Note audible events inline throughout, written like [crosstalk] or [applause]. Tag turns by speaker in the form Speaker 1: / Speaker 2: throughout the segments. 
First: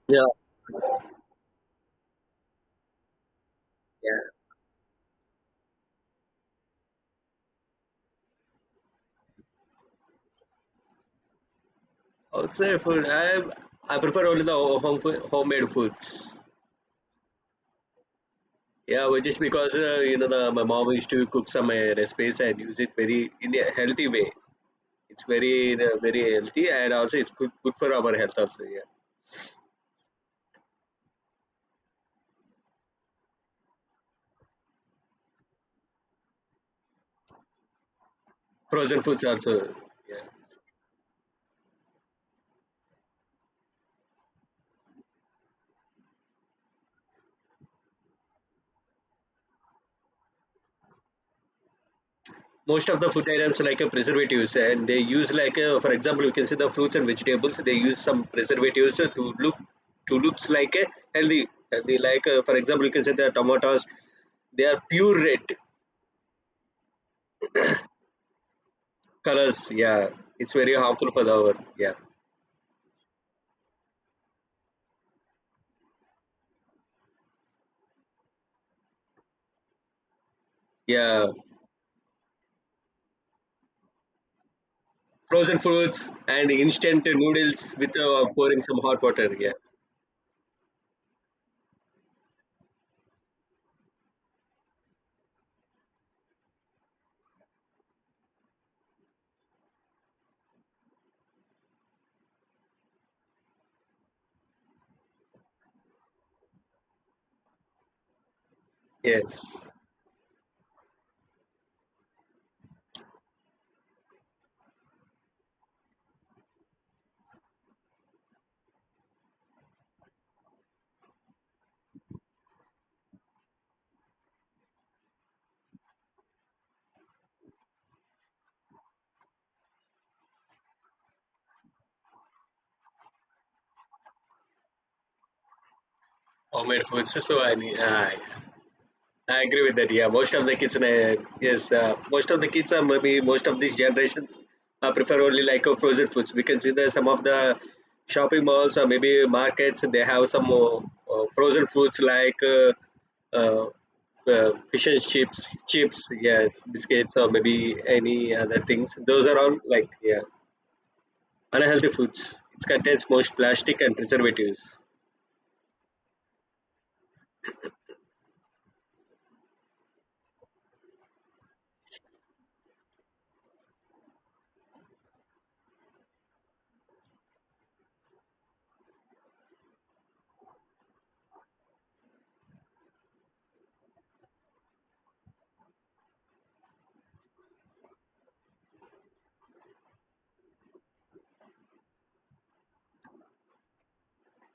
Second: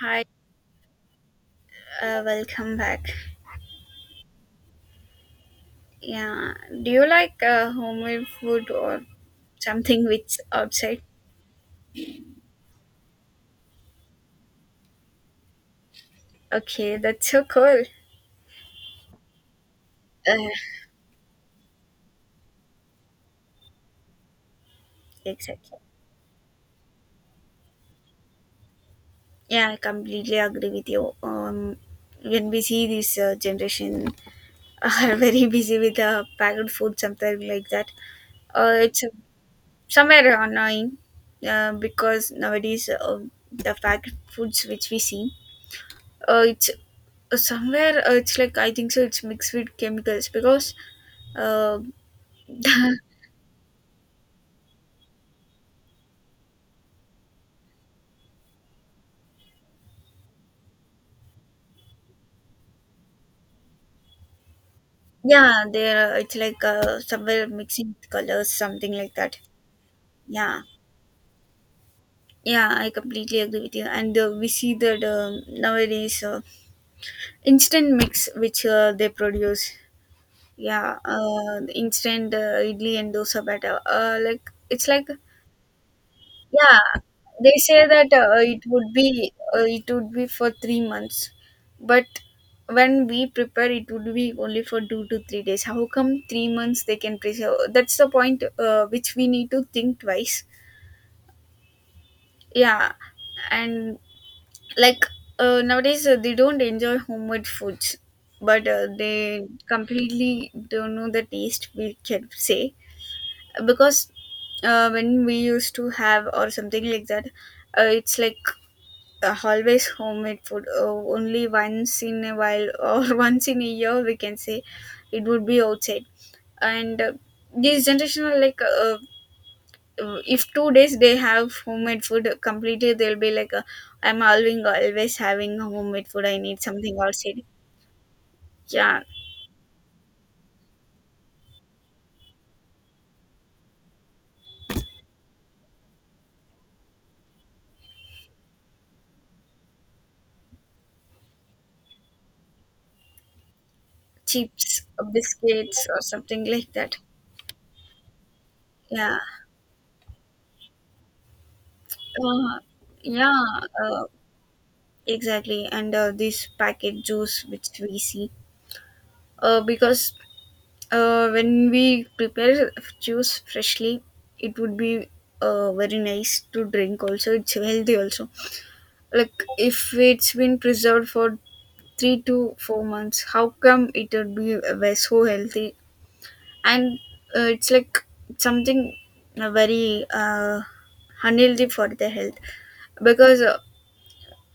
Speaker 1: Hi,
Speaker 2: Yeah,
Speaker 1: welcome back.
Speaker 2: yeah.
Speaker 1: Yeah, do you like homemade food or something which outside?
Speaker 2: Outside food, I prefer only the home food, homemade foods.
Speaker 1: Okay, that's so cool.
Speaker 2: Yeah, well, just because you know
Speaker 1: Uh,
Speaker 2: the my mom used to cook some recipes and use it very in a healthy way. It's
Speaker 1: exactly.
Speaker 2: very healthy, and also it's good for our health also. Yeah,
Speaker 1: Yeah, I completely agree with you. When we see this generation are [laughs] very busy with packaged food, something like that.
Speaker 2: frozen
Speaker 1: It's
Speaker 2: foods also. Yeah,
Speaker 1: somewhere annoying because nowadays the packaged foods which we see, it's somewhere it's like I think so. It's mixed with chemicals because uh. [laughs]
Speaker 2: most of the food items like a preservatives, and they use like for example, you can see the fruits and vegetables they use some preservatives to looks like a healthy like for example, you can say the tomatoes they are pure red
Speaker 1: Yeah, there it's like somewhere mixing colors, something like that.
Speaker 2: colors, yeah, it's
Speaker 1: Yeah,
Speaker 2: very harmful for the our, yeah,
Speaker 1: yeah, I completely agree with you. And we see that nowadays instant mix which they produce. Yeah,
Speaker 2: yeah,
Speaker 1: the instant idli and dosa batter. Uh, like it's like.
Speaker 2: frozen foods and
Speaker 1: Yeah,
Speaker 2: instant
Speaker 1: they
Speaker 2: noodles
Speaker 1: say
Speaker 2: with
Speaker 1: that
Speaker 2: pouring some hot water, yeah,
Speaker 1: it would be for 3 months, but when we prepare, it would be only for 2 to 3 days. How come 3 months they can preserve? That's the point which we need to think twice. Yeah, and like nowadays they don't enjoy homemade foods, but they
Speaker 2: yes,
Speaker 1: completely don't know the taste. We can say because when we used to have or something like that, it's like always homemade food only once in a while or [laughs] once in a year we can say it would be outside and this generation are like if 2 days they have homemade food completely they'll be like I'm always having homemade food, I need
Speaker 2: homemade
Speaker 1: something
Speaker 2: foods
Speaker 1: outside.
Speaker 2: so I need
Speaker 1: Yeah,
Speaker 2: I agree with that. Yeah, most of the kids, yes, most of the kids are maybe most of these generations prefer only like frozen foods. We can see that some of the shopping malls or maybe markets they have some frozen foods like uh,
Speaker 1: chips,
Speaker 2: fish and chips,
Speaker 1: biscuits or
Speaker 2: chips,
Speaker 1: something
Speaker 2: yes,
Speaker 1: like that.
Speaker 2: biscuits or maybe any other things.
Speaker 1: Yeah.
Speaker 2: Those are all like, yeah, unhealthy foods.
Speaker 1: uh,
Speaker 2: It contains most
Speaker 1: yeah
Speaker 2: plastic and
Speaker 1: uh,
Speaker 2: preservatives.
Speaker 1: exactly. And this packet juice which we see because when we prepare juice freshly, it would be very nice to drink. Also, it's healthy. Also, like if it's been preserved for 3 to 4 months, how come it would be so healthy? And it's like something very unhealthy for the health because uh,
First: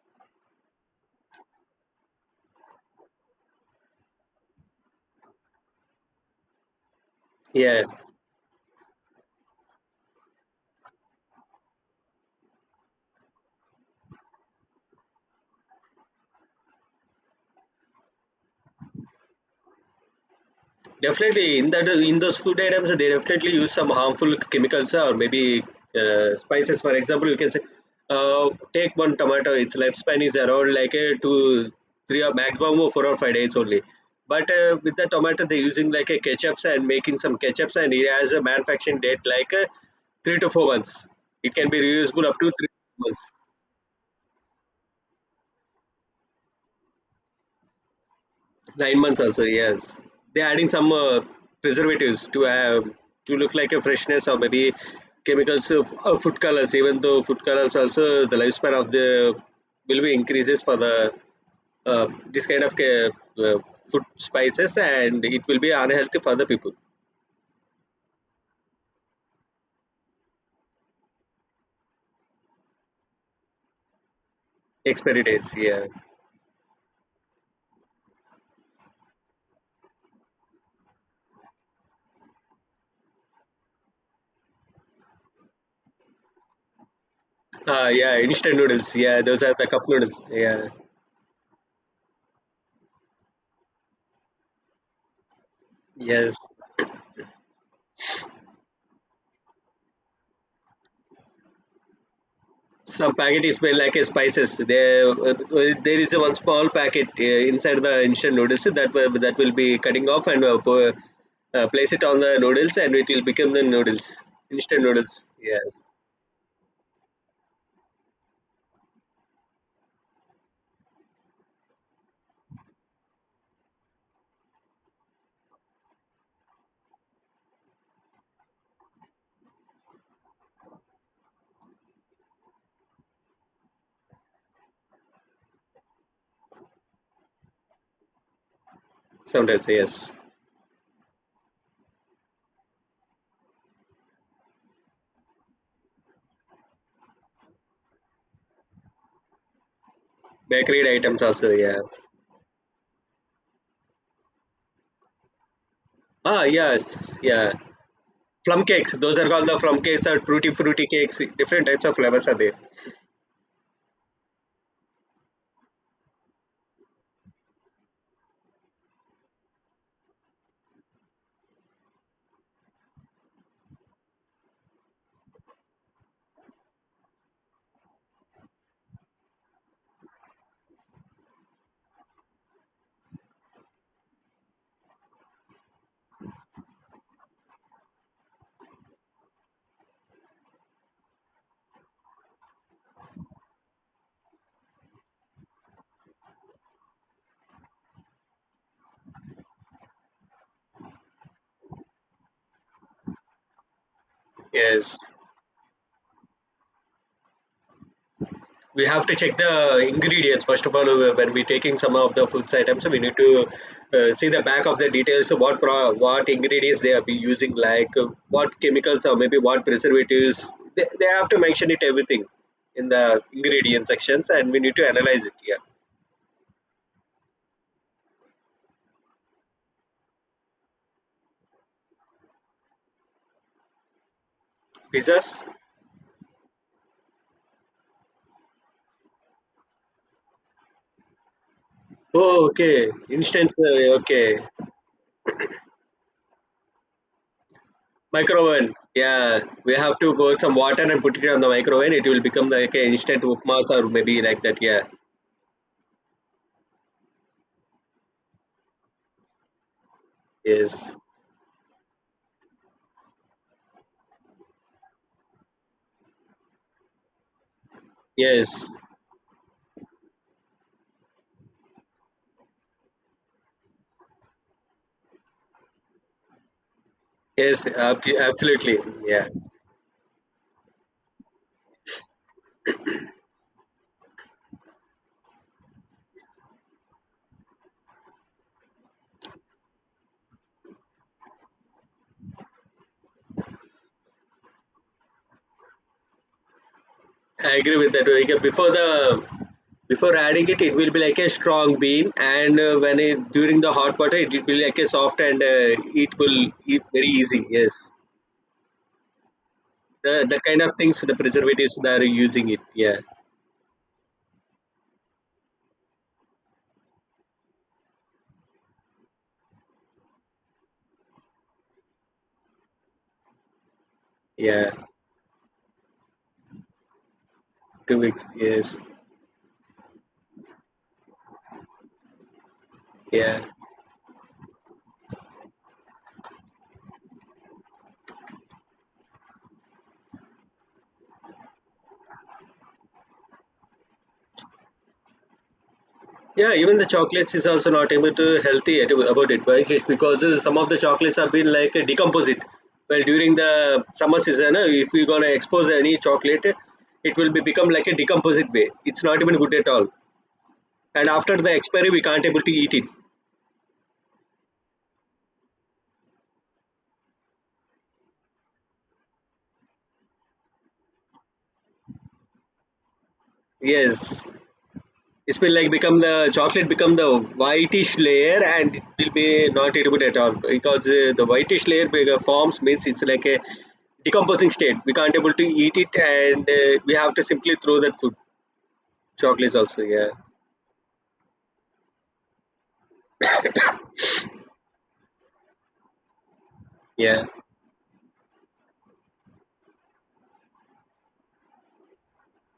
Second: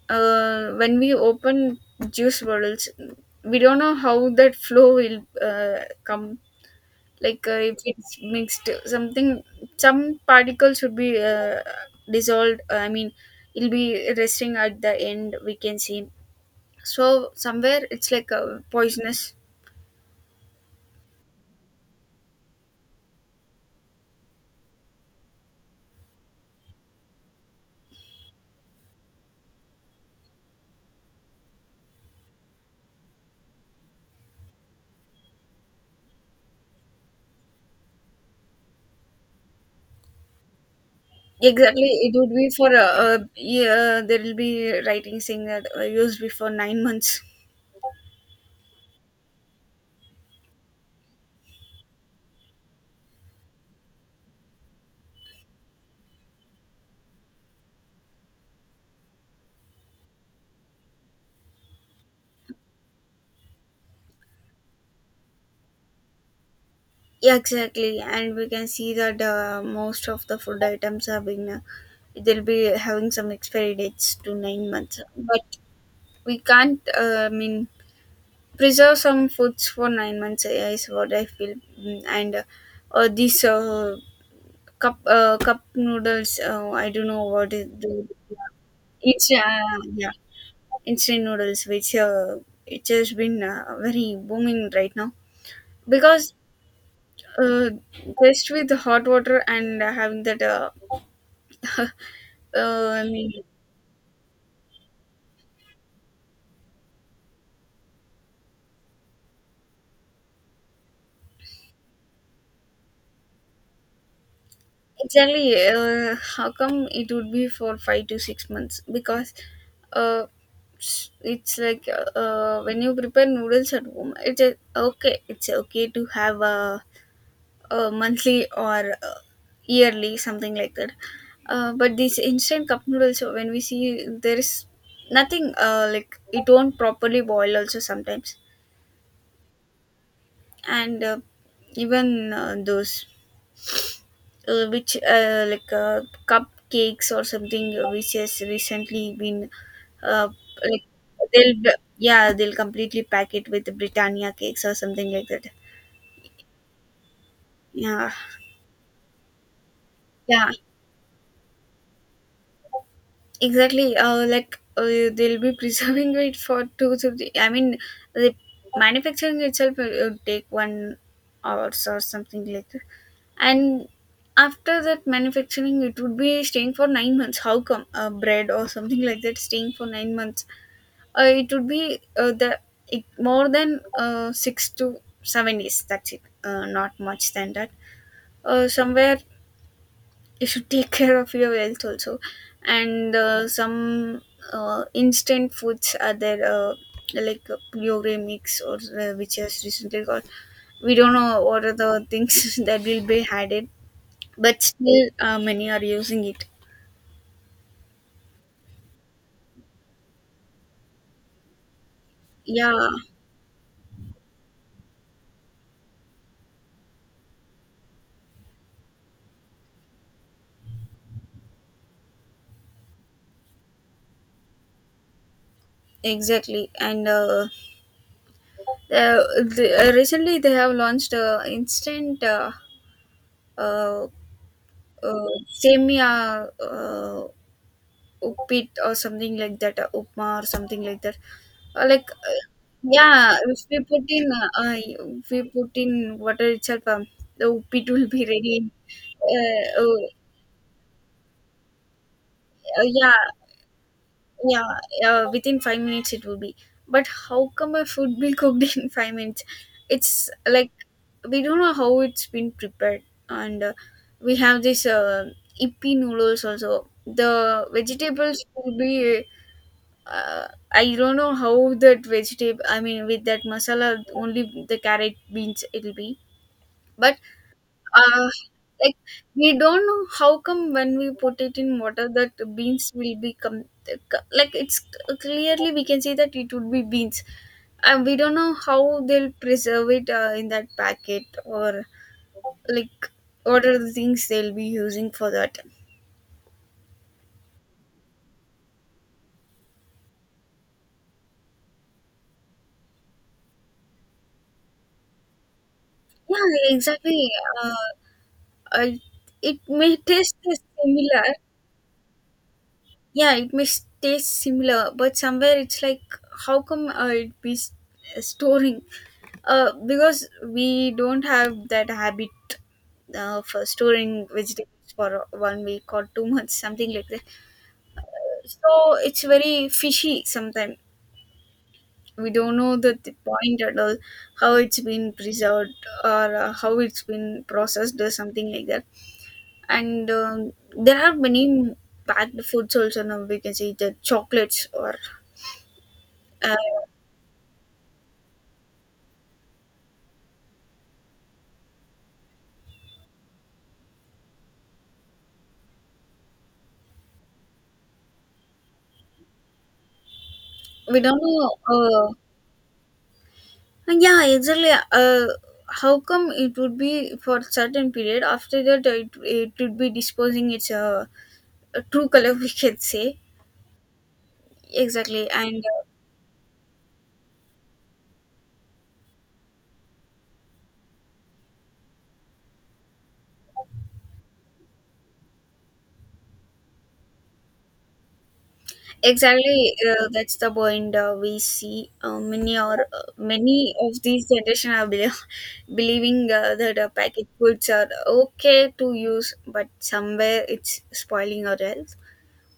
Speaker 1: uh, when we open juice bottles, we don't know how that flow will come, like if
Speaker 2: Yeah.
Speaker 1: it's mixed something, some particles should be dissolved. I mean, it'll be resting at the end we can see, so somewhere it's like poisonous.
Speaker 2: Definitely, in that in those food items, they definitely use some harmful chemicals or maybe spices. For example, you can say, take one tomato; its lifespan is around like a two, three or maximum of 4 or 5 days only. But with the tomato, they're using like a ketchups and making some ketchups, and it has a manufacturing date like 3 to 4 months. It can be
Speaker 1: Exactly, it
Speaker 2: reusable
Speaker 1: would
Speaker 2: up
Speaker 1: be
Speaker 2: to
Speaker 1: for
Speaker 2: three months.
Speaker 1: yeah, there will be writing saying that used before 9 months.
Speaker 2: 9 months also, yes. They're adding some preservatives to have to look like a freshness or maybe chemicals of food colors. Even though food colors also the lifespan of the will be increases for the this kind of uh, food spices, and it will be unhealthy for the people.
Speaker 1: [laughs] Yeah, exactly. And we can see that most of the food items have been they'll be having some expiry dates to 9 months,
Speaker 2: Expiry dates,
Speaker 1: but
Speaker 2: yeah.
Speaker 1: we can't I mean, preserve some foods for 9 months is what I feel. Mm. And these cup noodles, I don't know what is the
Speaker 2: Yeah, instant noodles, yeah,
Speaker 1: it's
Speaker 2: those are the cup
Speaker 1: yeah,
Speaker 2: noodles, yeah,
Speaker 1: instant noodles, which it has been very booming right now because
Speaker 2: yes.
Speaker 1: uh, just with hot water and having that [laughs] I
Speaker 2: Some
Speaker 1: mean,
Speaker 2: packet is made like a spices. There, there is a one small packet inside the instant noodles that will be cutting off and place it on the noodles, and it will become the noodles. Instant noodles.
Speaker 1: exactly.
Speaker 2: Yes.
Speaker 1: How come it would be for 5 to 6 months? Because uh, s- it's like when you prepare noodles at home, it's a, okay. It's okay to have a monthly or yearly something like that. But these instant cup noodles, so when we see there is nothing like it won't properly boil also sometimes,
Speaker 2: Sometimes yes.
Speaker 1: and even those which like cupcakes or something which has recently been uh, like
Speaker 2: Bakery items also.
Speaker 1: they'll
Speaker 2: Yeah.
Speaker 1: yeah, they'll completely pack it with Britannia cakes or something like that.
Speaker 2: Ah, yes. Yeah.
Speaker 1: Yeah.
Speaker 2: Plum cakes. Those are called the plum cakes or fruity
Speaker 1: Yeah,
Speaker 2: fruity cakes. Different types of flavors are there.
Speaker 1: exactly. They'll be [laughs] preserving it for two to three, I mean, the manufacturing itself will take 1 hours or something like that, and after that manufacturing it would be staying for 9 months. How come bread or something like that staying for 9 months? It would be the it, more than 6 to 7 days. That's it. Not much than that. Somewhere [laughs] you should take [laughs] care of your health also, and some instant foods are there. Pure mix or which has recently got, we don't know what are the things [laughs] that will be added, but
Speaker 2: Yes.
Speaker 1: still many are using it.
Speaker 2: We have to check the ingredients first of all when we're taking some of the foods
Speaker 1: Yeah,
Speaker 2: items we need to see the back of the details of what ingredients they are be using, like what chemicals or maybe what preservatives they have to mention it everything in the ingredient sections, and we need to analyze it, yeah.
Speaker 1: exactly. And uh, recently they have launched instant uh,
Speaker 2: Pizzas.
Speaker 1: semia uppit or something like that, upma or something like that. Uh, like uh,
Speaker 2: Oh, okay,
Speaker 1: yeah,
Speaker 2: instance,
Speaker 1: if we put in
Speaker 2: okay.
Speaker 1: if we put in water itself, the uppit will be ready.
Speaker 2: Microwave, yeah,
Speaker 1: Uh,
Speaker 2: we have
Speaker 1: oh,
Speaker 2: to boil some water and put it on the microwave, it will become like
Speaker 1: uh,
Speaker 2: an
Speaker 1: yeah,
Speaker 2: instant upmas or maybe like that,
Speaker 1: yeah.
Speaker 2: yeah,
Speaker 1: Within 5 minutes it will be. But how come a food be cooked [laughs] in 5 minutes? It's like
Speaker 2: yes,
Speaker 1: we don't know how it's been prepared. And we have this ippy noodles also the vegetables
Speaker 2: yes.
Speaker 1: will be I don't know how that vegetable, I mean, with that masala only the carrot beans it'll be, but
Speaker 2: Yes,
Speaker 1: uh,
Speaker 2: absolutely.
Speaker 1: like
Speaker 2: Yeah,
Speaker 1: we don't know how come when we put it in water that the beans will become, like it's clearly we can see that it would be beans, and we don't know how they'll preserve it in that packet or like what are the things they'll be using for that.
Speaker 2: I agree with that. Like, before the before adding it, it will be like a strong bean, and when it during the hot water, it will be like a soft, and it will
Speaker 1: Yeah,
Speaker 2: eat very
Speaker 1: exactly.
Speaker 2: easy.
Speaker 1: uh,
Speaker 2: Yes,
Speaker 1: I, it may
Speaker 2: the
Speaker 1: taste
Speaker 2: the kind of things the
Speaker 1: similar.
Speaker 2: preservatives that are using it. Yeah,
Speaker 1: Yeah, it may taste similar, but somewhere it's like how come it be storing because we don't have that habit for storing
Speaker 2: yeah,
Speaker 1: vegetables for 1 week or 2 months something like that.
Speaker 2: 2 weeks. Yes,
Speaker 1: So it's very fishy sometimes, we don't know the
Speaker 2: yeah.
Speaker 1: point at all how it's been preserved or how it's been processed or something like that. And there are many packed foods also, now we can see the chocolates or
Speaker 2: Yeah, even the
Speaker 1: uh,
Speaker 2: chocolates is also not able to healthy about it, but it's because some of the chocolates have been like decomposite. Well, during the summer season, if we're gonna expose any chocolate, it will be become like a decomposite way. It's not even good at all.
Speaker 1: we
Speaker 2: And
Speaker 1: don't
Speaker 2: after the
Speaker 1: know
Speaker 2: expiry, we can't able to eat it.
Speaker 1: yeah, exactly, how come it would be for certain period, after that it would be disposing its true color, [laughs] we can say.
Speaker 2: Yes,
Speaker 1: Exactly.
Speaker 2: it will
Speaker 1: And
Speaker 2: like become the chocolate become the whitish layer, and it will be not edible at all because the whitish forms means it's like a decomposing state. We can't able to eat it, and we have to simply throw that food. Chocolates
Speaker 1: exactly,
Speaker 2: also, yeah,
Speaker 1: that's the point we see. Many of these generation are bel [laughs] believing that
Speaker 2: yeah.
Speaker 1: packet foods are okay to use, but somewhere it's spoiling our health.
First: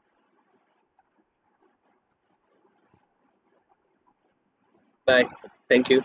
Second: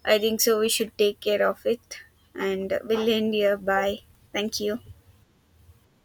Speaker 1: I think so. We should take care of it, and we'll end here. Bye. Thank you.
Speaker 2: Bye. Thank you.